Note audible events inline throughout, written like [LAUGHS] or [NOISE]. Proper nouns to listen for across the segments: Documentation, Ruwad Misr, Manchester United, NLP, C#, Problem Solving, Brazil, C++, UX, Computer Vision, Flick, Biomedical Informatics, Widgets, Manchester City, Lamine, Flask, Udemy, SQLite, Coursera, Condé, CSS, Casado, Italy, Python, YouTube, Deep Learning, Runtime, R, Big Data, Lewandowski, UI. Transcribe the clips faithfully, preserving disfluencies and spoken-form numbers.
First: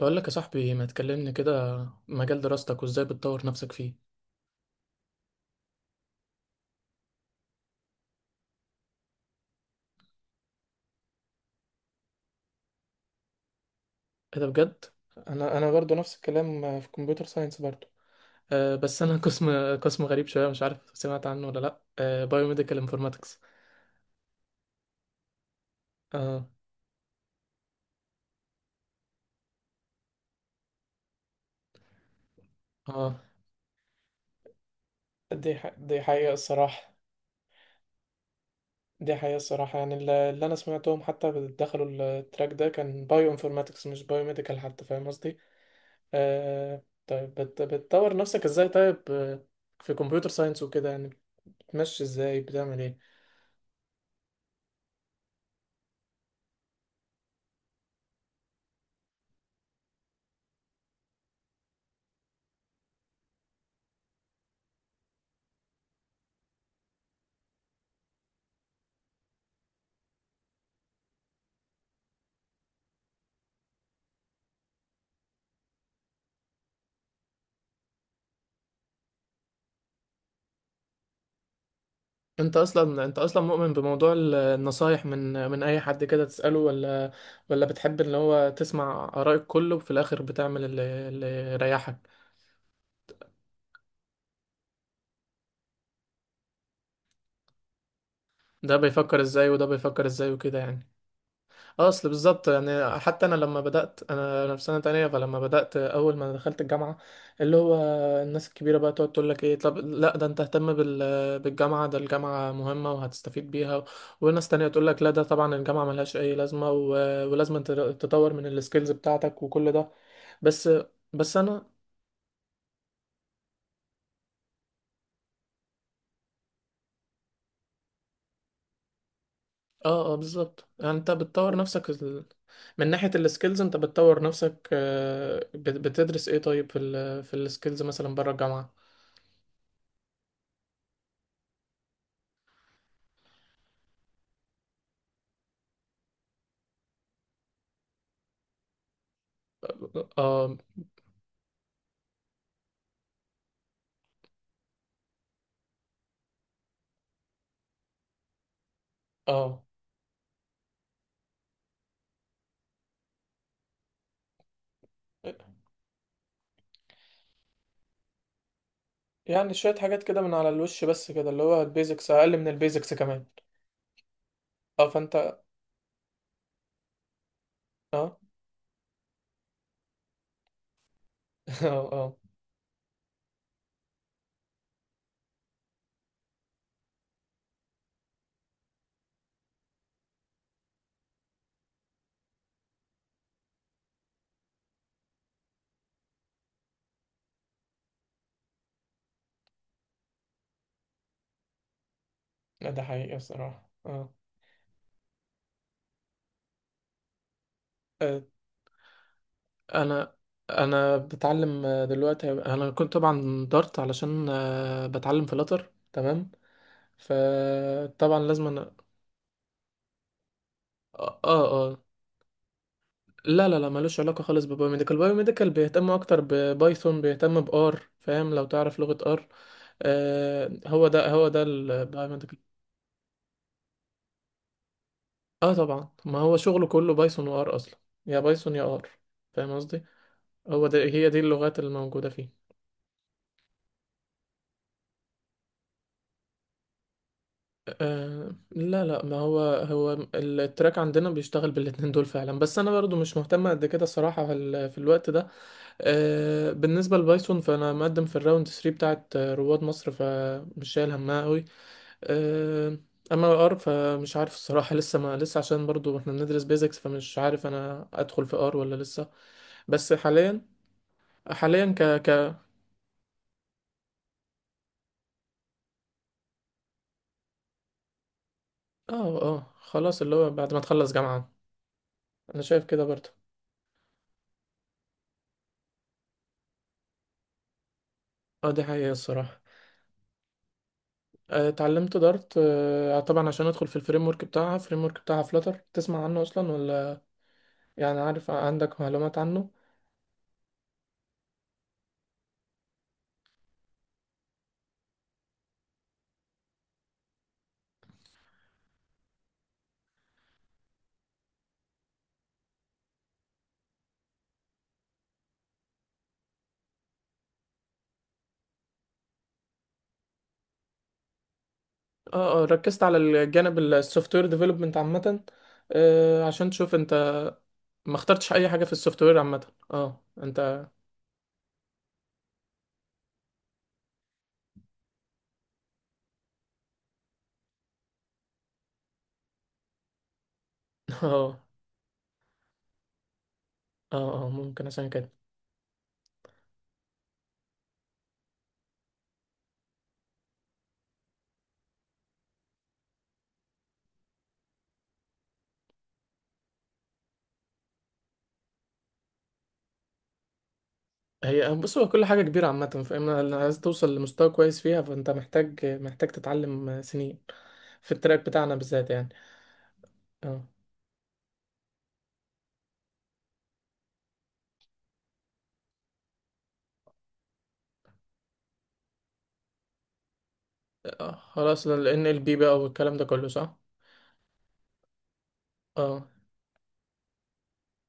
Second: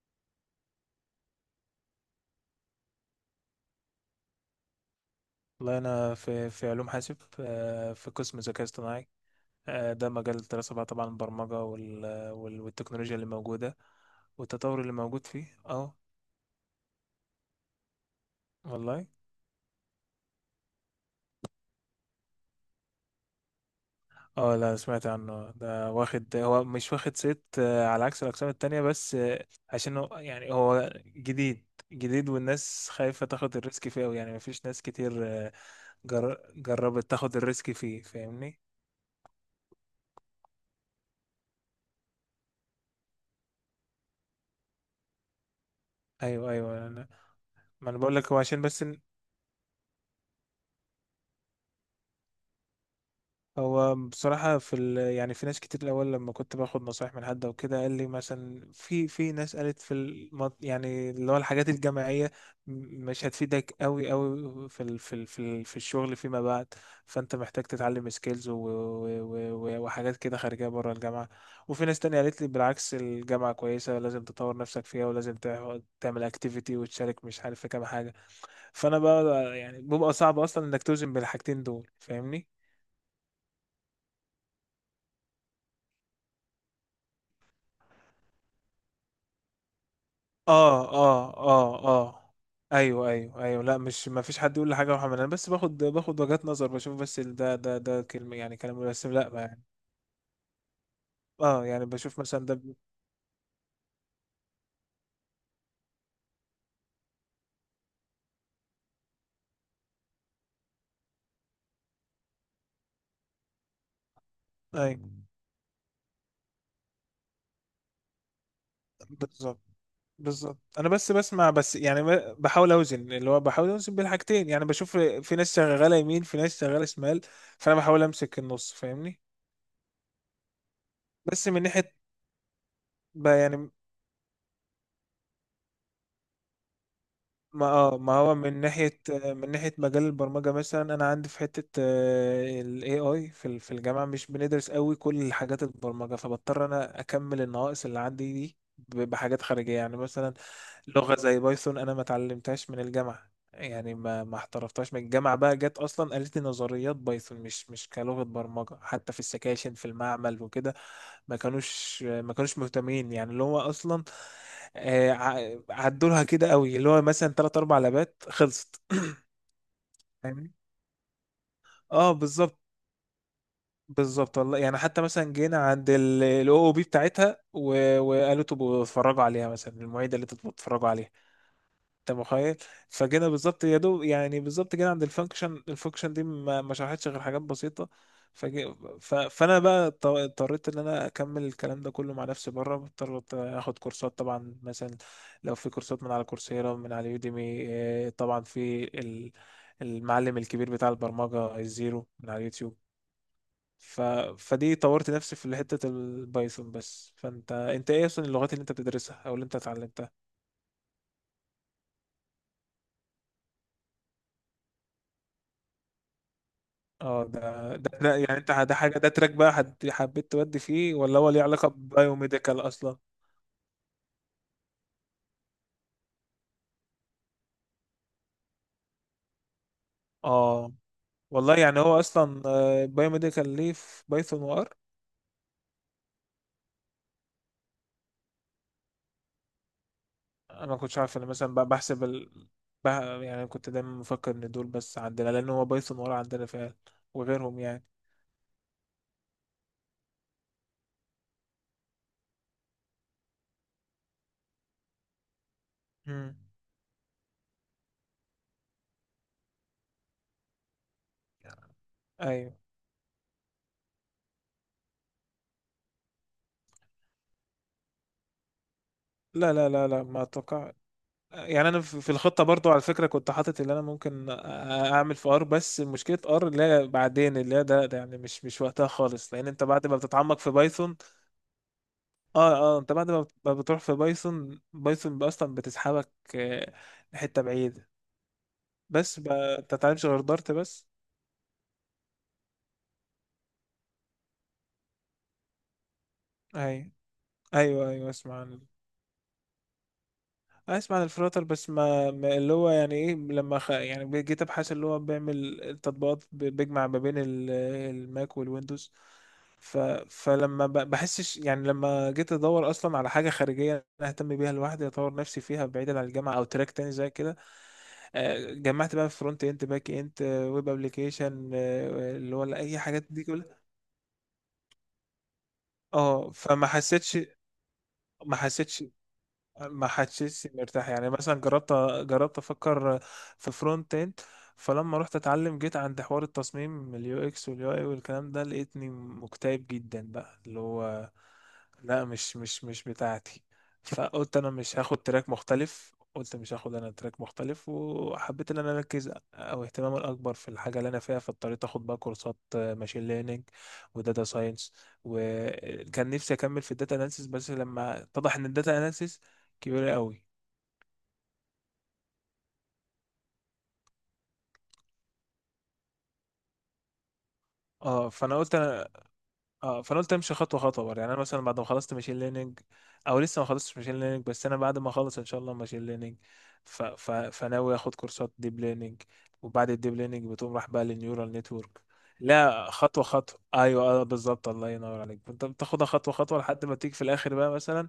بقول لك يا صاحبي ما تكلمني كده. مجال دراستك وازاي بتطور نفسك فيه؟ والله أنا في في علوم حاسب آه، في قسم ذكاء اصطناعي. آه، ده مجال الدراسة بقى طبعا البرمجة وال- وال- والتكنولوجيا اللي موجودة ايه ده والتطور بجد. اللي موجود فيه. انا انا برضو اه نفس الكلام، آه، في كمبيوتر ساينس برضو. أه بس والله. انا [LAUGHS] قسم قسم غريب شويه، مش عارف سمعت عنه ولا لا، أه، بايوميديكال انفورماتكس. اه لا سمعت عنه ده واخد، اه هو مش واخد صيت آه، على عكس الأقسام التانية، بس آه، عشان هو يعني هو جديد جديد، والناس اه. خايفة تاخد الريسك فيه أوي، يعني مفيش ناس كتير، آه، دي ح... دي حقيقة جر- الصراحة. جربت تاخد الريسك فيه، فاهمني؟ دي حقيقة الصراحة، يعني الل- اللي أنا سمعتهم حتى دخلوا التراك ده كان بايو انفورماتكس مش بايو ميديكال، حتى فاهم قصدي؟ ايوه آه... ايوه. انا، طيب بت... ما انا بقول بتطور لك هو نفسك عشان ازاي بس. طيب؟ آه، في كمبيوتر ساينس وكده، يعني بتمشي ازاي، بتعمل ايه؟ هو بصراحة في ال... يعني في ناس كتير الأول لما كنت باخد نصايح من حد أو كده قال لي مثلا، في في ناس قالت، في الم... يعني اللي هو الحاجات الجماعية م- مش هتفيدك أوي أوي في ال... في ال... في, ال... في الشغل فيما بعد، فأنت محتاج تتعلم سكيلز و... و... و... و- وحاجات كده خارجية بره الجامعة. وفي ناس تانية قالت لي بالعكس، الجامعة كويسة، لازم تطور نفسك فيها، ولازم تع- تعمل أكتيفيتي وتشارك، مش عارف، في كام حاجة. فأنا بقى يعني بيبقى صعب أصلا إنك توزن بين الحاجتين دول، فاهمني؟ انت اصلا انت اصلا مؤمن بموضوع ال- النصايح من من اي حد كده تسأله، ولا ولا بتحب اللي هو تسمع آراء الكل وفي الاخر بتعمل اللي اه اللي اه اه يريحك؟ اه ايوه ايوه ايوه لا، مش ما فيش حد يقول لي حاجه يا محمد، انا بس باخد باخد وجهات نظر، بشوف بس، ال- ده ده ده كلمه يعني ده كلام مرسم بيفكر لا ما ازاي يعني. وده بيفكر ازاي وكده يعني. اه يعني اصل بشوف مثلا بالظبط ده بي- يعني. حتى انا لما بدات، انا انا في سنه تانية، فلما بدات اول ما دخلت الجامعه، اللي هو الناس الكبيره بقى تقعد تقول لك ايه، طب لا ده انت اهتم بال [HESITATION] بالجامعه، ده الجامعه مهمه وهتستفيد بيها. وناس تانية تقول اي لك لا ده طبعا الجامعه ملهاش اي لازمه، و... ولازم أنت تطور من السكيلز بتاعتك بالظبط وكل ده. بالظبط. بس انا بس بس بسمع انا بس، يعني ب- بحاول اوزن اللي هو بحاول اوزن بين الحاجتين، يعني بشوف في ناس شغاله يمين، في ناس شغاله شمال، فانا بحاول امسك النص، فاهمني؟ اه اه بالظبط. يعني انت بس بتطور من نفسك ناحيه، ال... من ناحيه ب- السكيلز، يعني انت بتطور نفسك، آه، بت- بتدرس ايه طيب في ال... في ما السكيلز اه ما مثلا بره هو من الجامعه؟ ناحية، من ناحية مجال البرمجة مثلا، أنا عندي في حتة، آه، ال إيه آي في ال- في الجامعة مش بندرس قوي كل حاجات البرمجة، فبضطر أنا أكمل النواقص اللي عندي دي ب- بحاجات خارجية، يعني مثلا اه لغة زي بايثون، أنا ما اتعلمتهاش من الجامعة، يعني ما ما احترفتهاش من الجامعة، بقى جت أصلا قالت لي نظريات بايثون، مش مش كلغة برمجة، حتى في اه. السكاشن في المعمل وكده ما كانوش ما كانوش مهتمين. يعني اللي هو اصلا آه، ع- عدولها كده قوي، اللي هو مثلا تلات اربع لبات خلصت. يعني شوية [CLEARS THROAT] حاجات كده من على فاهمني؟ الوش بس كده، اللي هو البيزكس اه أقل من بالظبط البيزكس كمان. بالظبط. والله يعني اه حتى فأنت مثلا اه جينا عند الاو او بي بتاعتها و- [LAUGHS] وقالوا تبقوا اتفرجوا عليها، مثلا المعيده اللي تبقوا اتفرجوا عليها، اه انت اه، متخيل؟ فجينا بالظبط يا دوب، يعني بالظبط جينا عند الفانكشن، الفانكشن دي ما ما شرحتش غير حاجات بسيطه. فجي ف... فانا بقى اضط- اضطريت ان انا اكمل الكلام ده كله مع نفسي بره، اضطريت اخد كورسات طبعا، مثلا لو في كورسات من على كورسيرا، من على يوديمي، آه، طبعا في ال- المعلم الكبير بتاع البرمجه الزيرو من على اليوتيوب. ده حقيقي بصراحة ف... اه. فدي طورت نفسي في حته البايثون بس. فانت انت ايه آه، اصلا اللغات اللي انت بتدرسها او اللي انت اتعلمتها؟ أنا أنا بتعلم، آه، دلوقتي أنا كنت طبعا دارت علشان، آه، بتعلم فلاتر تمام، اه ده ده ده- فطبعا يعني لازم انت أنا ده حاجه، ده تراك بقى حد- حبيت تودي فيه، اه ولا هو ليه اه علاقه آه. ببايوميديكال اصلا؟ لا لا لا ملوش علاقة خالص ببايوميديكال. بايوميديكال بيهتم أكتر ببايثون، بيهتم بآر، فاهم؟ لو تعرف لغة آر. آه، اه هو ده هو ده. والله، يعني هو اصلا، آه، بايوميديكال ليه في بايثون وار. اه طبعا ما هو شغله كله بايثون وار اصلا، يا بايثون يا ار، فاهم قصدي؟ هو انا ما ده كنتش هي عارف، دي انا مثلا اللغات ب- بحسب الموجودة ال... فيه. بح... يعني كنت دايما مفكر ان دول بس عندنا، لان هو بايثون وار عندنا فعلا، وغيرهم يعني. آه لا لا ما هو هو التراك عندنا بيشتغل بالاتنين دول فعلا، بس انا برضو مش مهتم قد كده الصراحة في, ال- في الوقت ده. امم آه بالنسبة لبايثون فانا مقدم في الراوند تلاتة بتاعت، آه، رواد مصر، فمش شايل همها قوي. ايوه. آه اما ار فمش عارف الصراحة [LAUGHS] لسه ما لسه، عشان برضو احنا بندرس بيزكس، فمش عارف انا ادخل في ار ولا لسه. لا لا لا بس لا ما حاليا اتوقع. حاليا يعني انا ك في ك في الخطه اه برضو على فكره كنت حاطط، اللي انا ممكن أ- اعمل في ار، بس مشكله ار اللي هي بعدين، اللي هي ده, ده يعني مش مش وقتها خالص، لان اه انت بعد ما خلاص، اللي هو بتتعمق في بعد ما تخلص بايثون. جامعة. انا اه شايف اه كده انت برضه. بعد ما بت- ما بتروح في بايثون، بايثون اصلا بتسحبك، آه، لحته بعيده. اه دي حقيقة بس ب- الصراحة. انت ما بتتعلمش غير دارت بس. آه، اتعلمت دارت، آه، طبعا عشان ادخل في الفريم ورك بتاعها. فريم ورك بتاعها فلاتر، تسمع عنه اصلا ايوه ولا؟ ايوه يعني ايوه عارف اسمع عنه. عندك معلومات عنه؟ اسمع عن الفلاتر بس، ما, ما اللي هو يعني ايه، لما خ... يعني جيت ابحث، اللي هو بيعمل التطبيقات، ب- بيجمع ما بين ال- الماك والويندوز. ف... فلما ب... بحسش، يعني لما جيت ادور اصلا على حاجه خارجيه انا اهتم بيها لوحدي، اطور نفسي فيها بعيدا عن الجامعه، او تراك تاني زي كده، آه، جمعت بقى فرونت اند، باك اند، ويب ابلكيشن، اللي اه اه هو اي ركزت على حاجات دي الجانب كلها. السوفت وير ديفلوبمنت عامة، آه، اه عشان فما تشوف حسيتش، انت. ما اخترتش ما اي حاجة في حسيتش السوفت وير عامة؟ ما اه حسيتش انت [LAUGHS] مرتاح. يعني مثلا جربت، جربت افكر في فرونت اند، فلما رحت اتعلم جيت عند حوار التصميم اليو اكس واليو اي والكلام ده، لقيتني مكتئب جدا بقى، اللي هو اه لا، مش مش مش بتاعتي، اه اه فقلت انا ممكن مش عشان هاخد كده. تراك مختلف، قلت مش هاخد انا تراك مختلف، وحبيت ان انا اركز، او اهتمامي الاكبر في الحاجه اللي انا فيها، فاضطريت اخد بقى كورسات ماشين ليرنينج وداتا ساينس. وكان نفسي اكمل في الداتا اناليسيس، بس لما اتضح ان الداتا اناليسيس كبيرة قوي، هي بص، هو كل حاجة كبيرة عامة، فاما لو عايز توصل لمستوى كويس فيها، فانت محتاج محتاج تتعلم سنين، في اه التراك فانا قلت بتاعنا انا، بالذات يعني. اه فانا قلت امشي اه خطوه خطوه بقى. يعني انا مثلا بعد ما خلصت ماشين ليرنينج، او لسه ما خلصتش ماشين ليرنينج، بس انا بعد ما اخلص ان شاء الله ماشين ليرنينج، ف... ف... فناوي اخد كورسات ديب ليرنينج، وبعد الديب ليرنينج بتقوم راح بقى آه، للنيورال خلاص نتورك. ال إن إل بي بقى لا والكلام ده خطوه كله خطوه، صح؟ ايوه اه بالظبط، الله ينور عليك، انت بتاخدها اه خطوه خطوه لحد ما تيجي في الاخر بقى، مثلا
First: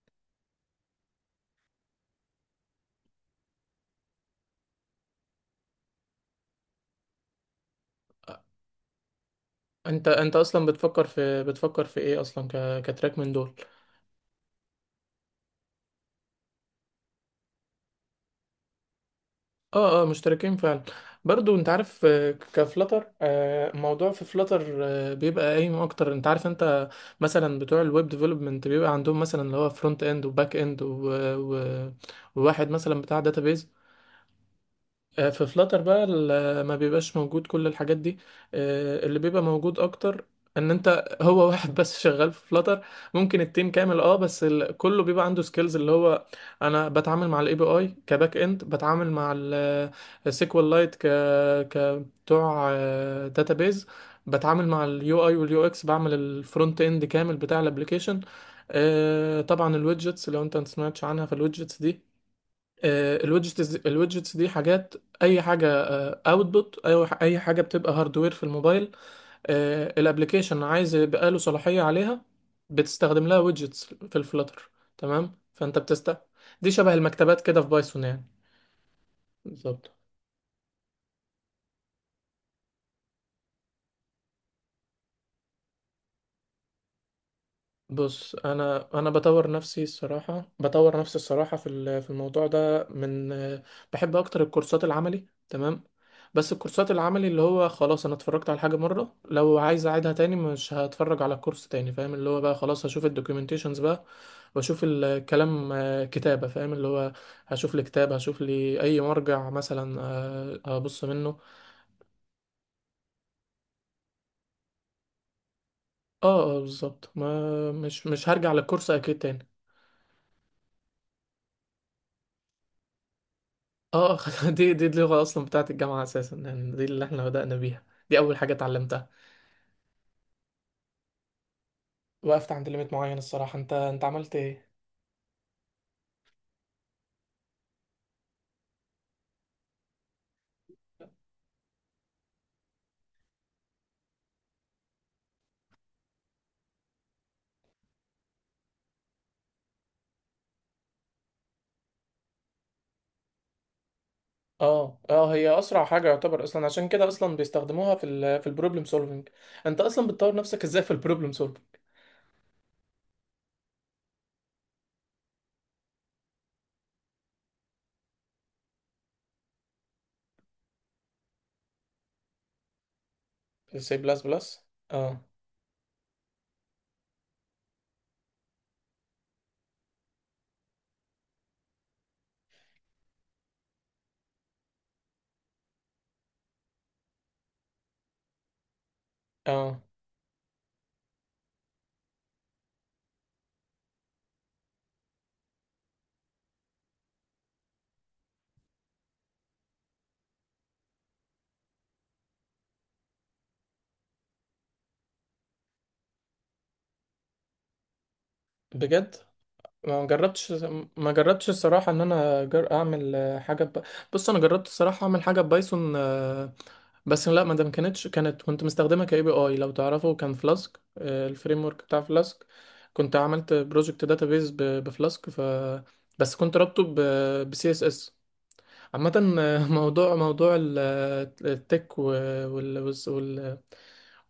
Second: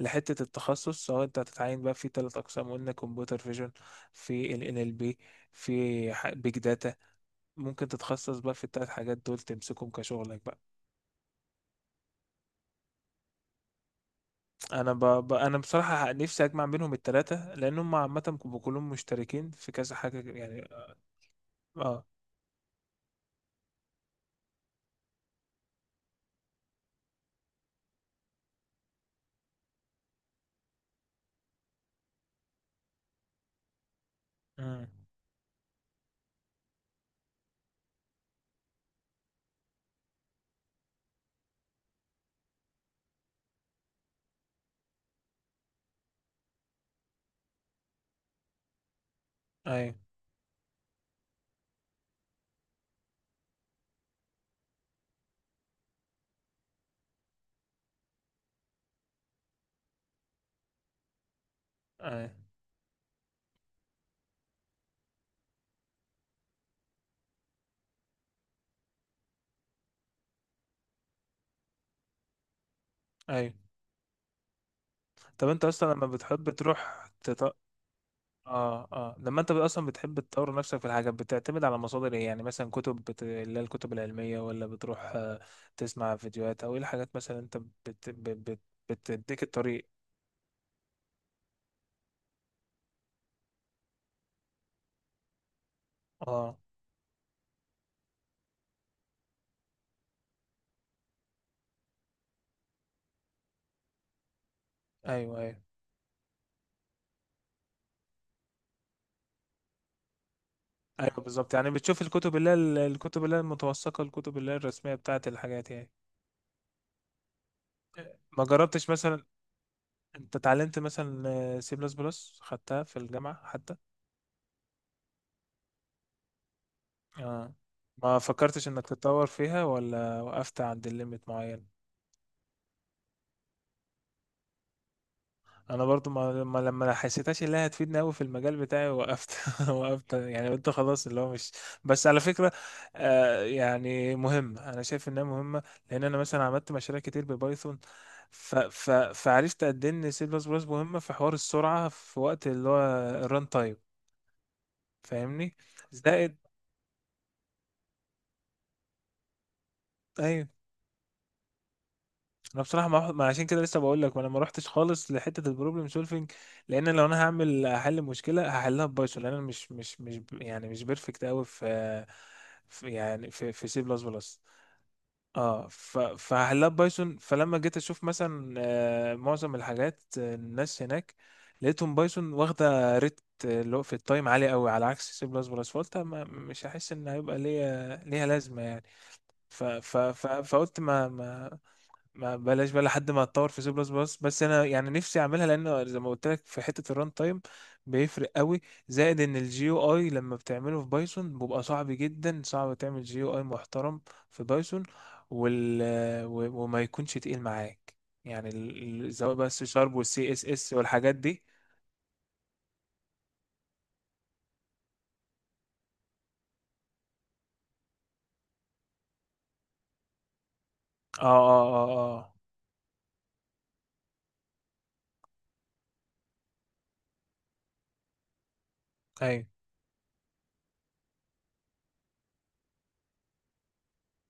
لحته التخصص، سواء انت هتتعين بقى في ثلاث اقسام قلنا، كمبيوتر فيجن، في ال ان ال بي، في بيج داتا، ممكن تتخصص بقى في التلات حاجات دول، تمسكهم انت انت كشغلك بقى. اصلا بتفكر في بتفكر في ايه اصلا ك... كتراك من دول؟ انا ب... ب... انا بصراحة نفسي اجمع بينهم التلاتة، لان هم عامة بيبقوا كلهم مشتركين في كذا اه اه حاجة مشتركين يعني. فعلا. برضو انت عارف، اه آه، كفلتر، آه، الموضوع في فلتر، آه، بيبقى قايم اكتر. انت عارف انت مثلا بتوع الويب ديفلوبمنت بيبقى عندهم مثلا اللي هو فرونت اند وباك اند و- و- وواحد مثلا بتاع داتابيز. امم آه، في فلاتر بقى ال- آه، ما بيبقاش موجود كل الحاجات دي. آه، اللي بيبقى موجود اكتر ان انت [LAUGHS] هو واحد بس شغال في فلاتر، ممكن التيم كامل اه بس ال... كله بيبقى عنده سكيلز اللي هو انا بتعامل مع الاي بي اي كباك اند، بتعامل مع ايوه السيكوال لايت ك ك بتوع داتابيز، بتعامل مع اليو اي واليو اكس، بعمل الفرونت اند كامل بتاع الابليكيشن. آه، طبعا الويدجتس لو انت ما سمعتش عنها، فالويدجتس، ايوه آه، الويدجتس الويدجتس دي حاجات، اي حاجه اوتبوت، اي اي حاجه بتبقى هاردوير في الموبايل، الابلكيشن عايز يبقى له صلاحيه عليها، بتستخدم لها ايوه ويدجتس في الفلاتر. تمام طب انت فانت اصلا لما بتست بتحب دي شبه تروح المكتبات تط... كده في بايثون يعني. اه اه لما انت اصلا بالظبط. بتحب تطور نفسك في الحاجة، بتعتمد على مصادر ايه؟ يعني مثلا كتب، بت... اللي هي الكتب العلمية، ولا بتروح آه، تسمع فيديوهات، او ايه الحاجات مثلا انت بت... بت... بص بت... انا انا بتديك بطور نفسي الطريق. الصراحه. بطور نفسي الصراحه في ال- في الموضوع ده من، بحب اكتر الكورسات العملي تمام. بس اه الكورسات العملي اللي هو خلاص انا اتفرجت على حاجه مره، لو عايز اعيدها تاني مش هتفرج على كورس تاني، فاهم؟ اللي هو بقى خلاص هشوف الدوكيومنتيشنز بقى واشوف ايوه ايوه الكلام، آه، كتابه فاهم، اللي هو هشوف لي كتاب، هشوف لي اي مرجع مثلا، آه، ابص ايوه منه. بالظبط، يعني بتشوف الكتب اللي هي ال- الكتب اللي هي المتوثقه، الكتب اللي هي الرسميه بتاعت الحاجات يعني. اه اه بالظبط، ما مش مش ما هرجع للكورس جربتش اكيد مثلا، تاني. انت اتعلمت مثلا سي بلس بلس، خدتها في الجامعه حتى؟ اه [LAUGHS] دي دي اللغة أصلا بتاعة الجامعة أساسا يعني، دي اللي احنا اه بدأنا بيها. دي ما أول حاجة فكرتش انك اتعلمتها. تتطور فيها ولا وقفت عند الليميت معين؟ وقفت عند ليميت معين الصراحة. انت انت عملت ايه؟ انا برضو ما ما- لما ما حسيتهاش اللي هي هتفيدني قوي في المجال بتاعي، وقفت [LAUGHS] وقفت، يعني قلت خلاص اللي هو مش، بس على فكره آه يعني مهمه، انا شايف انها مهمه، لان انا مثلا عملت مشاريع كتير ببايثون، ف ف فعرفت قد ايه ان سي بلس بلس مهمه في حوار السرعه، في وقت اللي هو الران تايم. اه اه فاهمني؟ هي أسرع حاجة زائد، يعتبر أصلا، عشان كده أصلا بيستخدموها في ال في البروبلم سولفينج. انت أصلا بتطور ايوه. نفسك ازاي في البروبلم سولفينج؟ انا بصراحه ما ما عشان كده لسه بقول لك، ما انا ما روحتش خالص لحته البروبلم سولفنج، لان لو انا هعمل احل مشكله هحلها ببايثون، لان انا مش مش مش ب- يعني مش بيرفكت قوي في، في يعني في في سي سي بلس بلس بلس. بلس اه اه ف- فهحلها ببايثون. فلما جيت اشوف مثلا، آه، معظم الحاجات، آه، الناس هناك لقيتهم بايثون واخده ريت، آه، اللي هو في التايم عالي قوي، على عكس سي بلس بلس، فقلت ما- مش هحس ان هيبقى ليا ليها لازمه يعني. ف اه ف ف فقلت ما ما ما بلاش بقى لحد ما اتطور في سي بلس بلس. بس انا يعني نفسي اعملها، لان زي ما قلت لك في حته الران تايم بيفرق قوي. زائد ان الجي او اي لما بتعمله في بايثون بيبقى صعب جدا، صعب تعمل جي او اي محترم في بايثون، وال و- وما يكونش تقيل معاك، يعني ال- ال- بجد؟ سواء بقى السي شارب ما والسي اس جربتش. اس ما والحاجات دي. جربتش الصراحة ان انا جر... اعمل آه، حاجة ب... بص انا جربت الصراحة اعمل حاجة ببايثون، آه، بس لا ما ده ما كانتش، كانت كنت مستخدمة كاي بي اي لو تعرفه، كان فلاسك اه الفريم اه ورك بتاع اه اه فلاسك. كنت عملت بروجكت داتابيز بفلاسك ف بس كنت رابطه ب سي اس اس عامة. ايوه. آه، [LAUGHS] موضوع موضوع ال- آه، التك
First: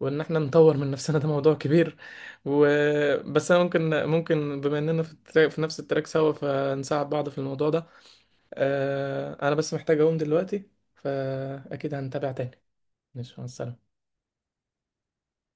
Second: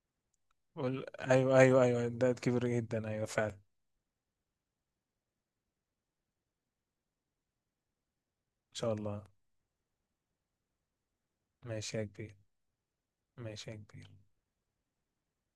وان احنا نطور من نفسنا وال- ده موضوع ايوه ايوه كبير. ايوه ده و... كبير جدا، ايوه بس فعلا. ان انا ممكن ممكن بما اننا في, التراك في نفس التراك سوا، فنساعد بعض في الموضوع ده. شاء الله. آه، انا بس محتاج اقوم دلوقتي، فاكيد ماشي يا هنتابع كبير. تاني. ماشي مع ماشي يا السلامة. كبير.